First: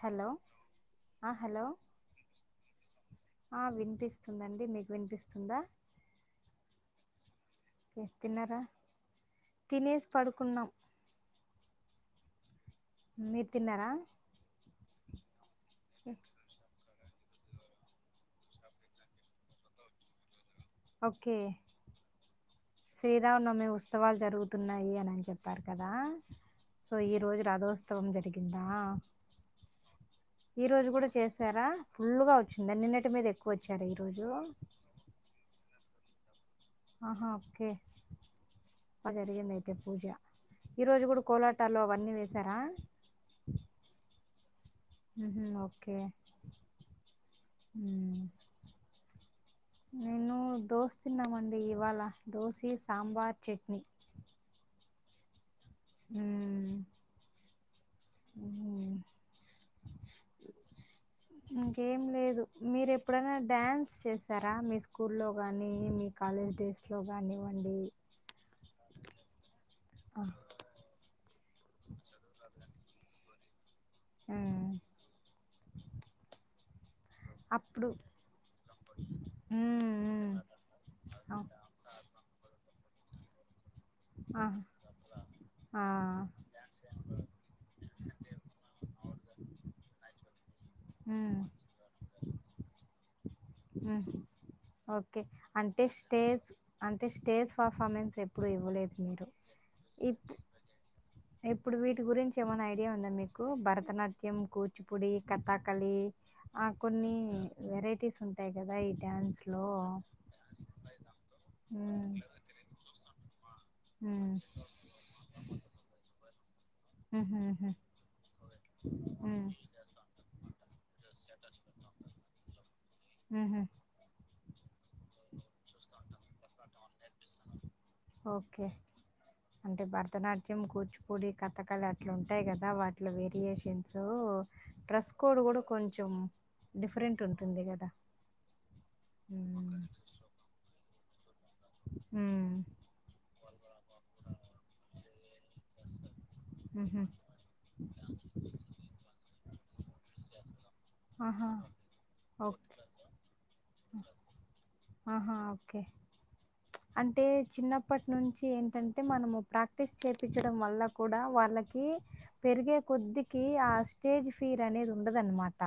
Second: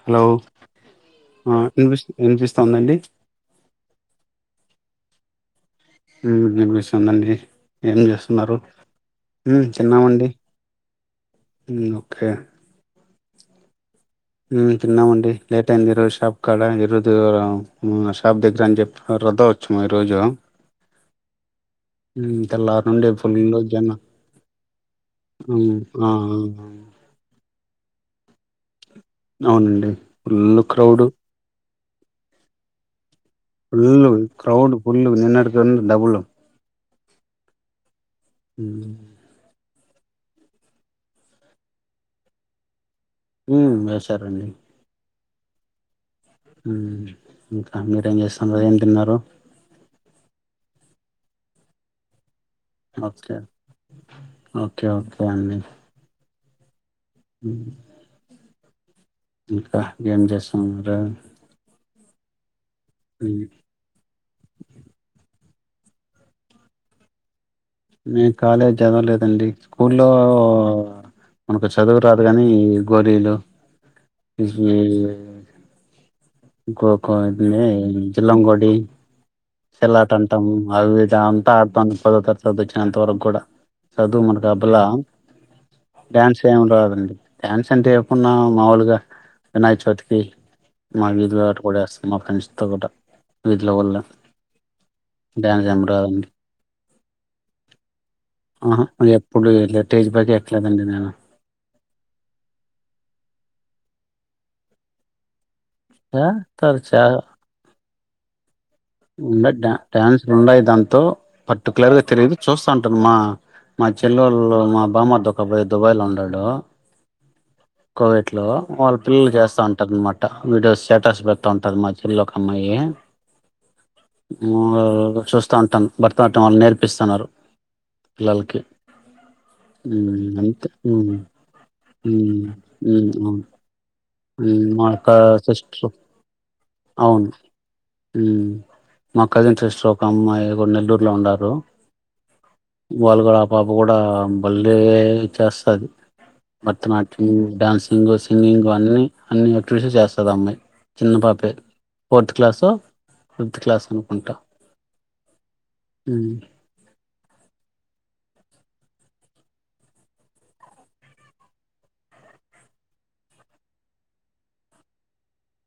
Hello ఆ. Hello వినిపిస్ వినిపిస్తోందండి ఆ వినిపిస్తుందండి మీకు వినిపిస్తు [inaudible] హ్మ్ వినిపిస్తుందండి. ఏం ఓకే, చేస్తున్నారు? తిన్నారా హ్మ్ తినేసి తిన్నామండి. పడుకున్నాం హ్మ్ ఓకే మీర్ తిన్నారా హ్మ్ తిన్నమండి లేట్ అయింది ఈ రోజు షాప్ కాడ ఇంక్ ఈరోజ్ శ్రీ రామ్ మా షాప్ దగ్గర ఆయన చెప్పారు రథోస్తవం ఈ రోజు ఓకే తెల్లారి నుండి ఫుల్ శ్రీరామనవమి జనం ఉత్సవాలు జరుగుతున్నాయి. అని అని చెప్పారు ఉమ్ కదా, ఆ సో ఈ రోజు రథోత్సవం జరిగిందా అవునండి ఫుల్లు ఈ రోజు క్రౌడ్ కూడా చేసారా ఫుల్గా వచ్చిందా నిన్నటి మీద్ ఏక్ ఫుల్ క్రౌడ్ ఫుల్ నిన్నటి కన్నా డబుల్ ఆహా ఓకే ఉమ్ పగర ఈరోజు కూడా కోలాటాలో అవన్నీ వసారా ఉ వసారంండి ఓకే హ ఇంకా మీరేం మ్. చేస్తున్నారు ఏం తిన్నారు నేను దోస్తు తిన్నామండి ఇవాళ దోశ సాంబార్ చట్నీ పంన్ని మ్మ్ హ మ్మ్ ఇంకా గేం చేేశర ఇంకేం లేదు మీరు ఎప్పుడైనా ఉమ్, డ్యాన్స్ చేసారా మీ స్కూ లో కానీ మీ కాలేజ్ డేస్ లో కానివ్వండి నేను కాలేజీ చదవలేదండి స్కూల్లో ఆ మనకు చదువు రాదు కాని గోళలు మ్మ్ ఇ గ్రప్ క అప్పుడు జలంగడి మ్మ్ మ్మ్ చెల్ట్ంటం అవిద అంత ఆ పద తర్చ్చ అంతవరకు కూడా చదువు మన ఆ క అబులా ఆ డ్యాన్స్ ఏం రాదండి డ్యాన్స్ అంటే ఎప్పున్నా మాములుగా వినాయి చతికి మాగరి త మ్మ్ ఆటడ అ మా ఫ్రెండ్స్తో కూడా ఇట్లా వల్ మ్మ్ ఓకే అంటే స్టేజ్ అంటే స్టేజ్ పర్ఫార్మెన్స్ ఎప్పుడు ఆహా ఇవ్వలేదు మీరు ఎప్పుడు ఇట్లా స్టేజ్ ఇ పైకి ఎక్కలేదండి నేను ఇప్పుడు వీటి గురించి ఏమైనా ఐడియా ఉందా మీకు భరతనాట్యం కూచిపూడి కత్ తకలి చేస్తారు చే కొన్ని వెరైటీస్ ఉంటా ఉండ డా్యాన్సలు ఉండయి దాంతో పర్టికులర్ గా ఉమ్ తిరిగిదు చూస్తాంటనుమా మా ఉమ్ చెల్లెళ్ళ మా బామార్ దొ దుబా్లో ఉ నలడు ఆమ్ వాళ్ళ పిల్లలు చేస్తంటారన్నమాట అనమాట వీడియోస్షాట్ ఉంటాంటారు మధ్యలో కమైయే హహ చూస్తాంటాం భర్తనాట్యంల నేర్ [inaudible] ఓకే అంటే ఉమ్ భరతనాట్యం అంతే ఉమ్ కూచిపూడి కథకళి అట్లా ఉంటాయి కదా ఉమ్ వాటిలో ఉమ్ వేరియేషన్స్ మా యొక్క డ్రెస్ కోడ్ కూడా సిస్టర్ కొంచెం డిఫరెంట్ అవును ఉంటుంది కదా మా కజిన్ ఉమ్ సిస్టర్ ఒక అమ్మాయి ఒకరు నెల్లూరు లో ఉండ ఉమ్ వాళ్ళు కూడా ఆ పాప కూడా బల్లే చేస్తుంది భరతనాట్యం ఉహు డ్యాన్సింగ్ సింగింగ్ అన్ని అన్ని ఎక్స్ప్రెషన్స్ అమ్మాయి చిన్న ఆహా పాపే ఓకే ఆహా ఓకే అప్పటి నుంచి ఏంటంటే మనము ప్రాక్టీస్ చేయించడం వల్ల కూడా వాళ్ళకి పెరిగే కొద్దికి ఆ స్టేజ్ ఫియర్ అనేది ఉండదన్నమాట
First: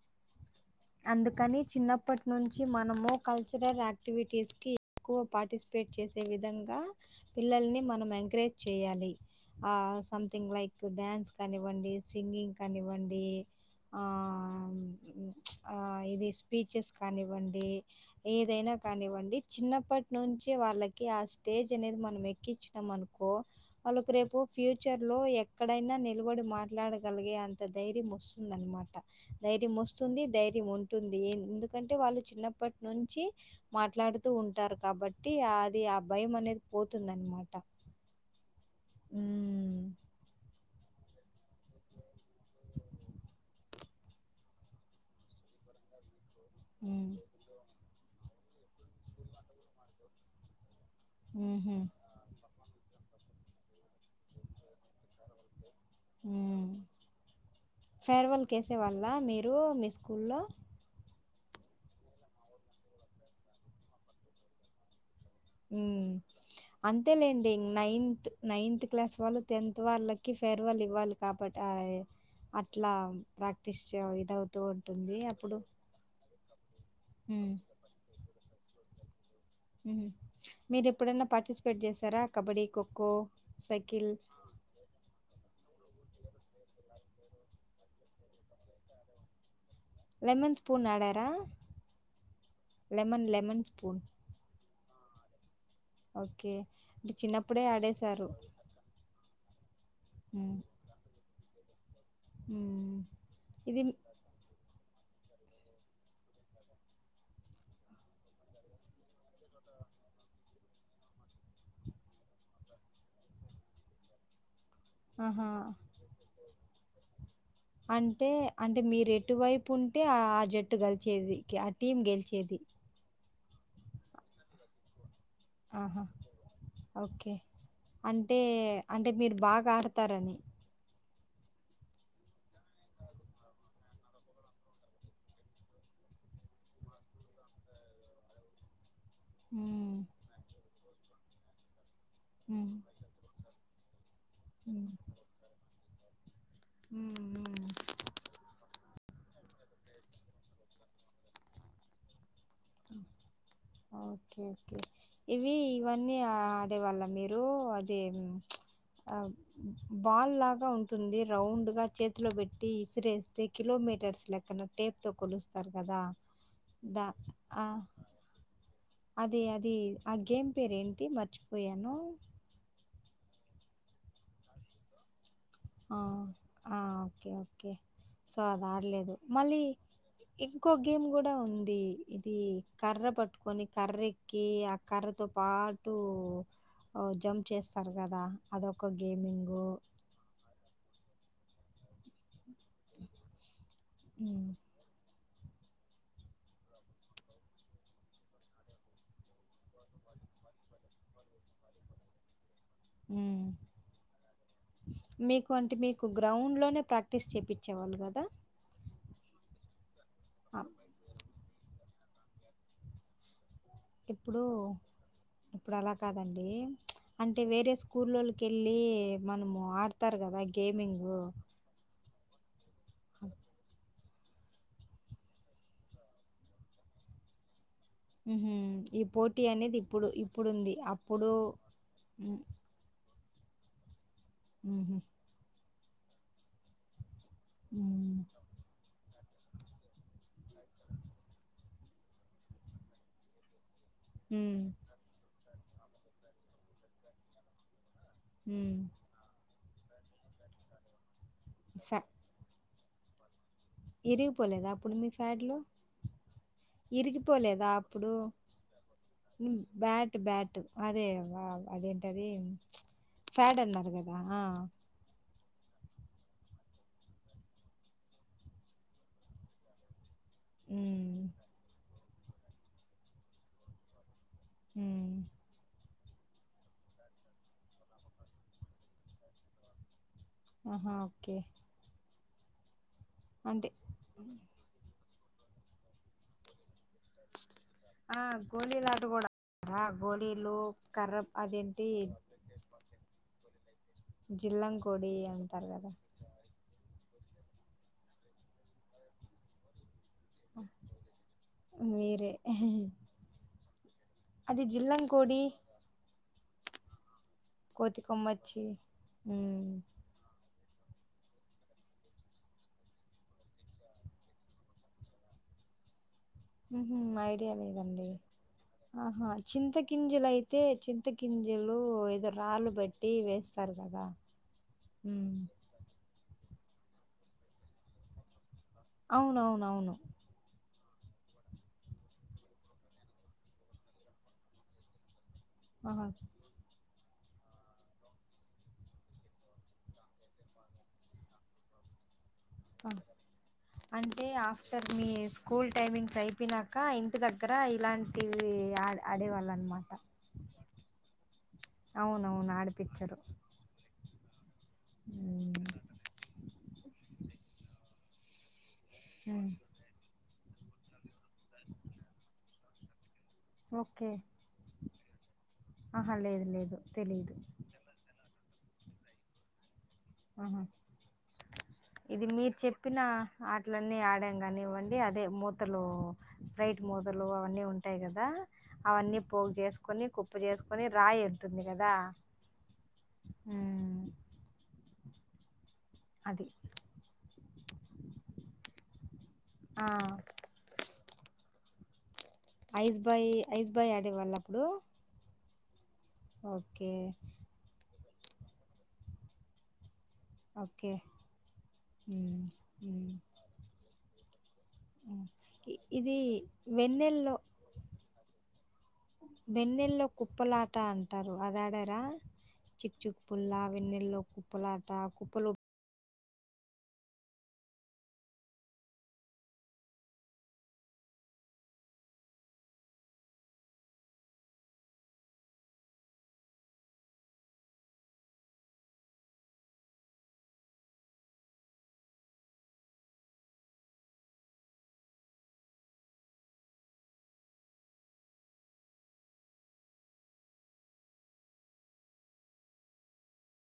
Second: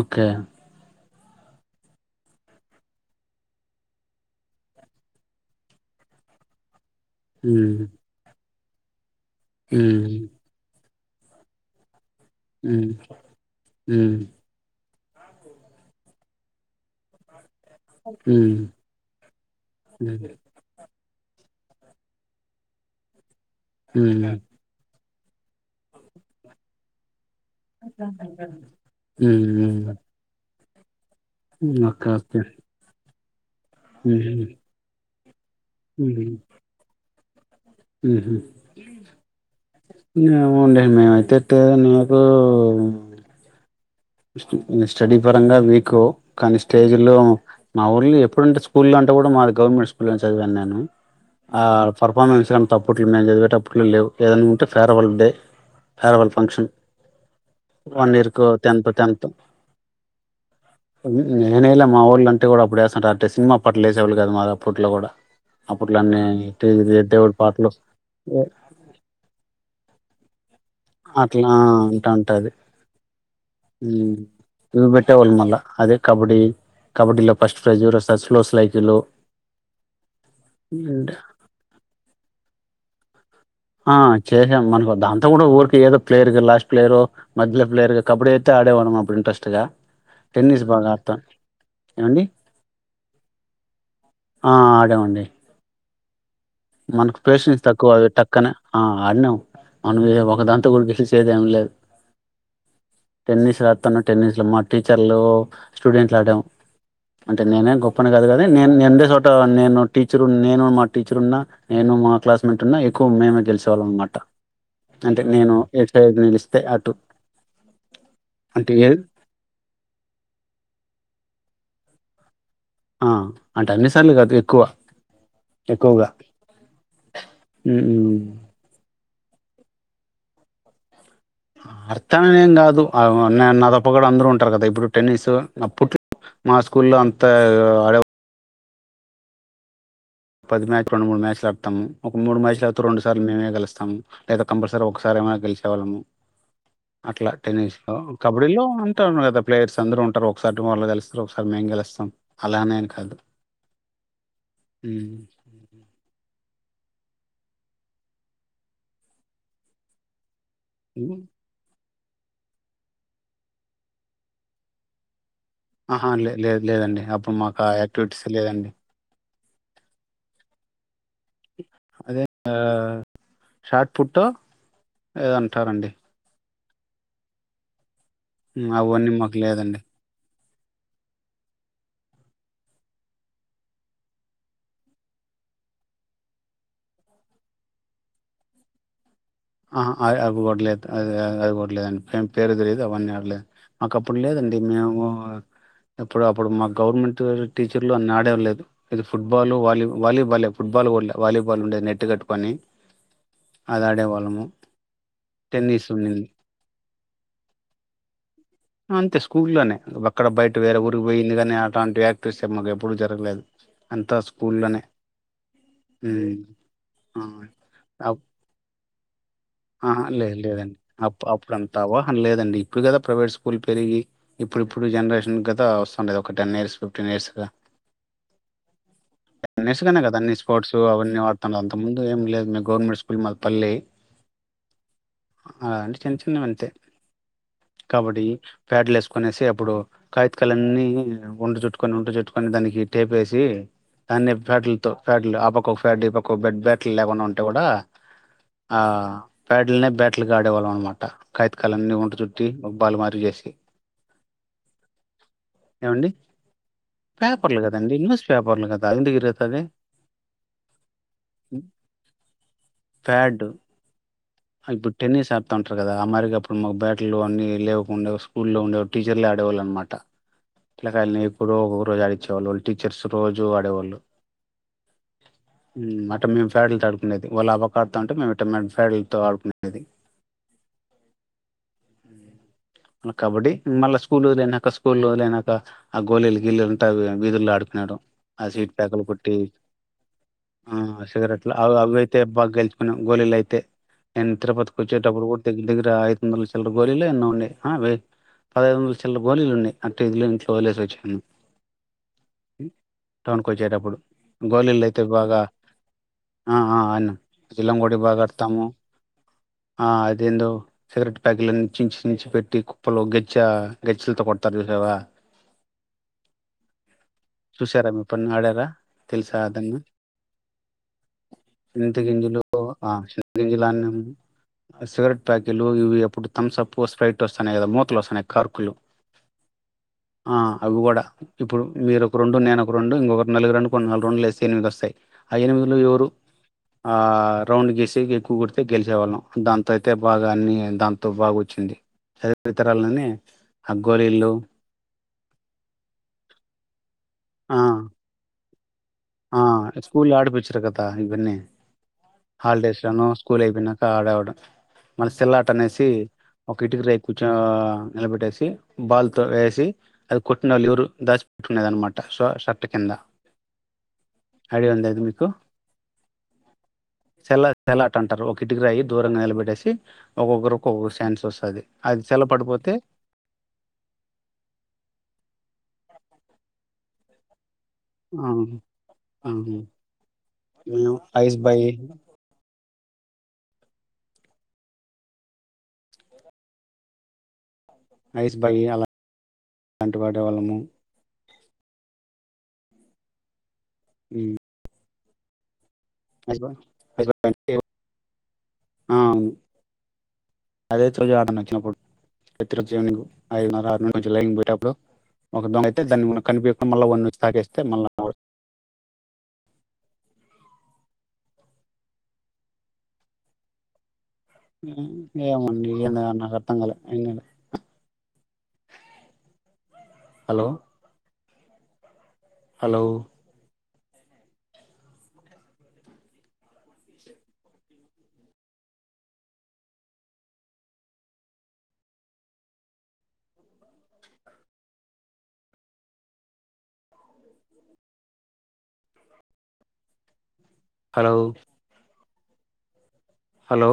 ఓకే అందుకని చిన్నప్పటి నుంచి మనము కల్చరల్ యాక్టివిటీస్కి ఎక్కువ పార్టిసిపేట్ ఉమ్, పిల్లల్ని మనం ఎంకరేజ్ చేయాలి ఆ ఉమ్, సమ్థింగ్ లైక్ డ్యాన్స్ కానివ్వండి సింగింగ్ ఉమ్, కానివ్వండి ఆ ఉమ్, ఆ ఇది స్పీచెస్ కానివ్వండి ఉమ్, ఏదైనా కానివ్వండి చిన్నప్పటి ఉమ్, నుంచి వాళ్ళకి క ఆ స్టేజ్ అనేది మనం ఎక్కించినాం అనుకో వాళ్ళకు ఉమ్, రేపు ఫ్యూచర్ లో ఎక్కడైనా నిలబడి మాట్లాడగలిగే అంత ధైర్యం వస్తుంద అన్నమాట ఉమ్, ధైర్యం ఉమ్, వస్తు ధైర్యము ఉంటుంది ఉమ్, ఎందుకంటే ఓకే వాళ్ళు ఓకే చిన్నప్పటి నుంచి మాట్లాడుతూ ఉమ్, ఉంటారు కాబట్టి అది ఆ భయం అనేది పోతుందన్నమా ట హ [inaudible] ఒండ మే కంటే నాకు స్టడీ పరంగా మీకు కానీ స్టేజ్ లో హ్మ్. మా ఊళ్ళు ఎప్పు ఎప్పుడుంటే స్కూలంటే అంటే కూడా మాది గవర్నమెంట్ స్కూల్లోనే చదివాను నేను ఆ హుహు. పర్ఫార్మెన్స్ గాన్ తప్ అప్పిట్లో మేం చదివేటప్పుడు లేవ్ ఏదైనా ఉంటే ఫేర్వల్ డే ఫేర్వల్ ఫంక్షన్ హ్మ్. వన్ ఇయర్కు టెన్త్ అలా మీరు మీ స్కూల్లో హ్మ్ నేనెయల మా వోళ్ళంటే కూడా అప్పుడు వేస్తంటారు అంటే సినిమా అప్పట్ల వేసేవాళ్ళు కాదు మా అప్పట్లో కూడా అప్పట్లో హ్మ్ అన్ని టీ- దేవుడి అంతేలేండి పాటలు నైన్త్ నైన్త్ క్లాస్ వాళ్ళు టెన్త్ వాళ్ళక్ అట్లా ఉంటా ఉంటాది అట్లా ప్రాక్టీస్ చే హ్మ్ ఇదవుతూ ఇవి ఉంటుంది. పెట్టేవాళ్ళు అప్పుడు మళ్ళా అదే కబడ్డీ కబడ్డీలో హ్మ్. ఫస్ట్ ప్రైజ్ ఎవరు వస్తారు [unintelligible] ఎల్లో హ్మ్ మీరు ఎప్పుడైనా పార్టిసిపేట్ చేసారా కబడ్డీ ఖో ఖో ఆ చేసాం మనకు దాంతో కూడా ఊర్ ఏదో ప్లేయర్గా లాస్ట్ ప్లేయరో మధ్యలో ప్లేయర్గా కబడ్డీ అయితే ఆడేవాళ్ళం అప్పుడు ఇంట్రెస్ట్గా లెమన్ స్పూన్ ఆడారా? ఏమండి లెమన్ లెమన్ స్పూన్ ఆ ఆడామండి ఓకే అంటే మనకు పేషెన్స్ చిన్నప్పుడే తక్కువ అవి ఆడేశారు టక్కనే ఆ ఆడినాం మనం ఒక ఉమ్ దాంతో కూడా గెలిచ్ చేదేం ఏం లేద్ ఉమ్ టెన్నీస్ ఇది రాతను టెనిస్ లోమ్మట్ టీచర్లు స్టూడెంట్లు ఆడాము. అంటే నేనే గొప్పనే కాదు గాని నేను నుండే చోట నేను టీచరు నేను మా టీచర్ ఉన్న నేను మా క్లాస్మేట్ ఉన్నా ఎక్కువ మేమే గెలిసేవాళ్ళం అన్నమాట. అంటే ఆహా నేను ఏసైడు నిలిస్తే అటు అంటే అంటే మీరు ఎటు వైపు ఉంటే ఆ జట్టు గెలిచేది యా టీమ్ గెలిచేది ఆ అంటే అన్ని సార్లు కాదు ఎక్కువ ఆహా ఎక్కువగా ఒకే హ్మ్. అంటే అంటే మీరు బాగా ఆడతారని అట్టా అనేం కాదు ఆ నా తప్ప కూడా అందరూ ఉంటారు కదా ఇప్పుడు టెన్నిసు అప్పుట్ మా స్కూల్లో అంత ఆడే హ్మ్ పది మ్యాచ్ రెండు మూడు మ్యాచ్లులాడతాము. ఒక ముడు మ్యాచులు ఉమ్ ఆడితే రెండు సార్లు మేమే గెలుస్తా స్తాము లేదా కంపల్సరీ ఉమ్ ఒకసారి ఏమన్నా గెలిసే వాళ్ళము ఉమ్ అట్లా ఉమ్ టెన్నిస్ లో కబడ్డీ లో అం ఉన్నారు కదా ప్లేయర్స్ అందరూ ఉంటరు ఒకసారి మోర్లో గెలుస్తారు ఒకసారి మేము గెలస్తాం ఓకే ఓకే ఉమ్. ఇవి ఇవన్నీ ఆ ఉండే వాళ్ళ మీరూ అది ఆ బాల్ లా గా ఉంటుంది రౌండ్ గా చేత్ అందులో పెట్టి ఇసిరేస్తే కిలోమీటర్స్ లెక్కన టేప్ తో ఆహ లే లేదు లేదండి అప్పుడు మాకు ఆ యాక్టివిటీస్ లేదండి. అదే అది ఆ గేమ్ పేరు ఏంటి పెట్టి మర్చిపోయాను అదే షార్ట్ ఫుట్ ఏదనా ఆ ఆ ఓకే ఓకే సో అది ఉమ్, అవన్నీ ఆడలేదు మాకు మళ్ళీ లేదండి క్కో గేమ్ కూడా ఉంది ఇది కర్ర పట్టుకొని కర్ర ఎక్కి ఆ కర్రతో పాటు జంప్ చేస్తారు కదా అదొక ఆహా అవిగూడ లేదు అదా అది కూడా లేదండి పేరు తెలిదు అవన్నీ ఆడ్లే మాకు అప్పుడు లేదండి గేమింగు మేము ఎప్పుడు అప్పుడు మా గవర్నమెంట్ టీచర్లు అని ఆడేం లేదు ఇది ఫుట్బాల్ వాలీ వాలీబాలే ఫుట్బాల్ కూడలే వాలీబాల్ ఉండేది నెట్ కట్టుకోని అది అడే వాళ్ళము మీకు అంటే టెన్నిస్ మీకు ఉనింది గ్రౌండ్లోనే ప్రాక్టీస్ చేపిచ్చేవాళ్ళు కదా అంతే స్కూల్లోనే అక్కడ బయట ఆ వేరే ఊరికి పోయింది కాని అలాంటి యాక్టర్స్ మాకు ఎప్పుడూ జరగలేదు అంతా ఇప్పుడు స్కూల్లోనే ఇప్పుడు అలా ఉమ్ కాదండి ఆ అంటే వేరే స్కూల్ అప్- లోకి వెళ్ళి మ ఆహా లే లేదండి అప్ అప్పుడంతావో అ లేదండి ఇప్పుడు కదా ప్రైవేట్ స్కూల్ పెరిగి ఇప్పుడు ఇప్పుడు జనరేషన్ గద వస్టాండేది ఒక టెన్ ఇయర్స్ ఫిఫ్టీన్ ఇయర్స్ గా మ్ హు ఈ పోటీ టెన్ అనేది ఇయర్స్ గానే ఇప్పుడు కదా అన్ని ఇప్పుడుంది స్పోర్ట్స్ అవన్నీ అప్పుడు గుల్మల్ పల్లె మ్ హు అంటే చిన్న చిన్నవి అంతే కబడీ ఉ ఫ్యాట్లెస్ కొనేసి అప్పుడు కాగితకాలన్నీ ఉంట చుట్టుకొని ఉంట చుట్టుకొని దానికి టేప్ వేసి దాన్ని ఫ్యాటలతో ఫ్యాట్లు ఆపక్ ఒక ఫ్యాడ్ బెడ్ బ్యాట్లు లేకుండా ఉంటే కూడా ఉ ఆ ప్యాడల్ నే బ్యాటల్ గా ఆడేవాళ్ళమ్ అన్నమాట స కైతకాలన్నీ వంట చుట్టి బలుమారి చేసీ ఇరిగిపోలేదా అప్పుడు మీ ఫ్యాడ్లో ఏమండి పేపర్లు ఇరిగిపోలేదా కదండి అప్పుడు న్యూస్ పేపర్లు కదా ఎందుకు ఇరుగుతుంది బ్యాట్ బ్యాట్ అదే అదేంటది ఫ్యాడ్ చుప్ అన్నారు కదా ఆ హా ఇప్పుడు టెన్నీస్ చేత్త ఉంటారు కదా ఆ మరి ఇక అప్పుడు మాకు బ్యాట్లు అన్నీ లేకుండే స్కూల్లో ఉండే టీచర్లే ఆడే వాళ్ళ అనమాట ఉ పిల్లకాయల్ని ఇప్పుడు ఓరో జారి [inaudible] వచ్చేవాళ్ళు వాళ్ళు టీచర్స్ రోజు ఆడేవాళ్ళు ఊమ్ ఉమ్, అట్ట మేము ఫ్యాడ్లు తో ఆడుకునేది వాళ్ళు ఆ పక్క అడ్తంటే మేం ఇట్టా మెమ్మ్స్ [inaudible] ఫ్యాడులతో ఆడుకునేది ఆహా ఒకే మ కబడ్డీ మళ్ళ స్కూల్ వదిలేనాక స్కూల్ వదిలేనాక ఆ గోలీలు గిల్లలు ఆ వీధుల్లో ఆడుకున్నాడు ఆ స్వీట్ గోళీలు ఆట ప్యాకలు కూడా కొట్టి ఆ గోళీలు ఆ కర్ర సిగరెట్లు అవి అదేంటి అవి అయితే బాగా గెలుచుకున్నాం గోలీలు అయితే నేన్ తిరుపతికి జిల్లంకోడి వచ్చేటప్పుడు కూడా దగ్గర అంటారు దగ్గర కదా ఐదు వందల చిల్లర గోలీలే హు ఆ ఉన్నయ్ అ వే పదఐదు వందల చిల్లర గోలీలు ఉన్నయ్ అ అంటే వీధిలో నుంచి వదిలేసి వచ్చాను మీరే ఉమ్ టౌన్ కు వచ్చేటప్పుడు అది గోలీలైతే బాగా జిల్లంకోడి ఆ ఆ అడినం జిల్లం కోడి బాగా ఆడ్ ఛీ ఉమ్ సిగరెట్ ప్యాకెట్లన్నీ చించి చించి పెట్టి కుప్పలు గెచ్చా గెచ్చెలతో కొడతారు చూసావా [inaudible] ఉహు ఐడియా చూసారా మీ లేదండి ఎప్పుడన్నా ఆడారా ఆహా తెలుసా అదన్న చింతగింజలు అయితే చింతగింజలు ఏదో రాళ్లు బెట్టీ గింజలన్నీ సిగరెట్ ఉమ్ ప్యాకెలూ ఇవి ఎప్పుడు థంసప్పో స్ప్రైటో వస్తున్నాయి కదా మూతలు వస్తున్నాయి కార్కులు అవునవునవును ఆ అవి కూడా ఇప్పుడు మీరు ఒక రొండు నేను ఒక రొండు ఇంకొకరు నాలుగురండు కొన్ని నాలుగు రౌండులు లేస్తే ఎనిమిది వస్తయి ఆ యనిమిదిలో ఆహా ఎవరూ ఆ రౌండ్ గెస్ ఎక్కువ కుడితే గెలిచేవాళ్ళం దాంతో అయితే బాగా అన్నీ దాంతో బాగొచ్చింది అదే అంటే ఆఫ్టర్ మీ స్కూల్ టైమింగ్స్ అయిపోయినాకా ఇం ఇంటి దగ్గరా ఆ ఇలాంటివి యాల్ల ఆ స్కూల్ ఆడిపిచ్చర కదా ఇవన్నీ అవునవును హాలిడేస్లోనో ఆడిపిచ్చరు స్కూల్ అయిపోయినాకా ఆడ ఆడ మళ్ళ సిల్లాట మ్మ్. అనేసి ఒక ఇటుక రే కూర్చో నిలబెట్టేసి బాల్ త మ్మ్. వేసి అది కొట్నల్ ఎవరు దాచ్ ట్కునేదనమాట సో స ట్ కింద ఓకే అడి వందయింది ఉ ఆహా లేదు లేదు తెలీదు కిటికిరాయి దూరంగా నిలబెట్టేసి ఆహ ఒక్కొక్కరు ఒక్కొక్క ఛాన్స్ వస్తది అది సెల్ల ఇది మీరు పడిపోతే చెప్పిన ఆటలన్నీ ఆడాం గానివ్వండి అదే మూతలు లైట్ మూదలు అవన్నీ ఉంటాయి ఉంటాయి ఆ గదా అవన్నీ ఆ పోగు జేసుకొని కుప్పు జేసుకొని మేము రాయి ఐస్ బై ఎత్తుంది గదా ఉ అది ఐయిస్ భాయ్యలా ఆ, అంటే వాడే వాళ్ళము ఐస్బయ్ ఐస్బయ్ ఆడేవాళ్ళప్పుడు అస్ అస్ అవును అదే ఓకే చ అడినారు వచ్చినపుడు మ్మ్. ఎత్రుజీనులు మ్మ్. ఐనరు అరినారు లైన్ బై ఒ మ్మ్. ఒక దొంగ ఇ- అయితే దాన్ని ఇది మన కనిపియకు మళ్ళా వెన్నెల్లో తాకేస్తే మళ్ళా వెన్నెల్లో కుప్పలాట అంటారు అది ఆడరా చిచ్చుకు పుల్ల వెన్నెల్లు ఉమ్ ఏమండి ఇగన నా అ అర్థంగల ఎ ఆహ్ హలో హలో హలో హలో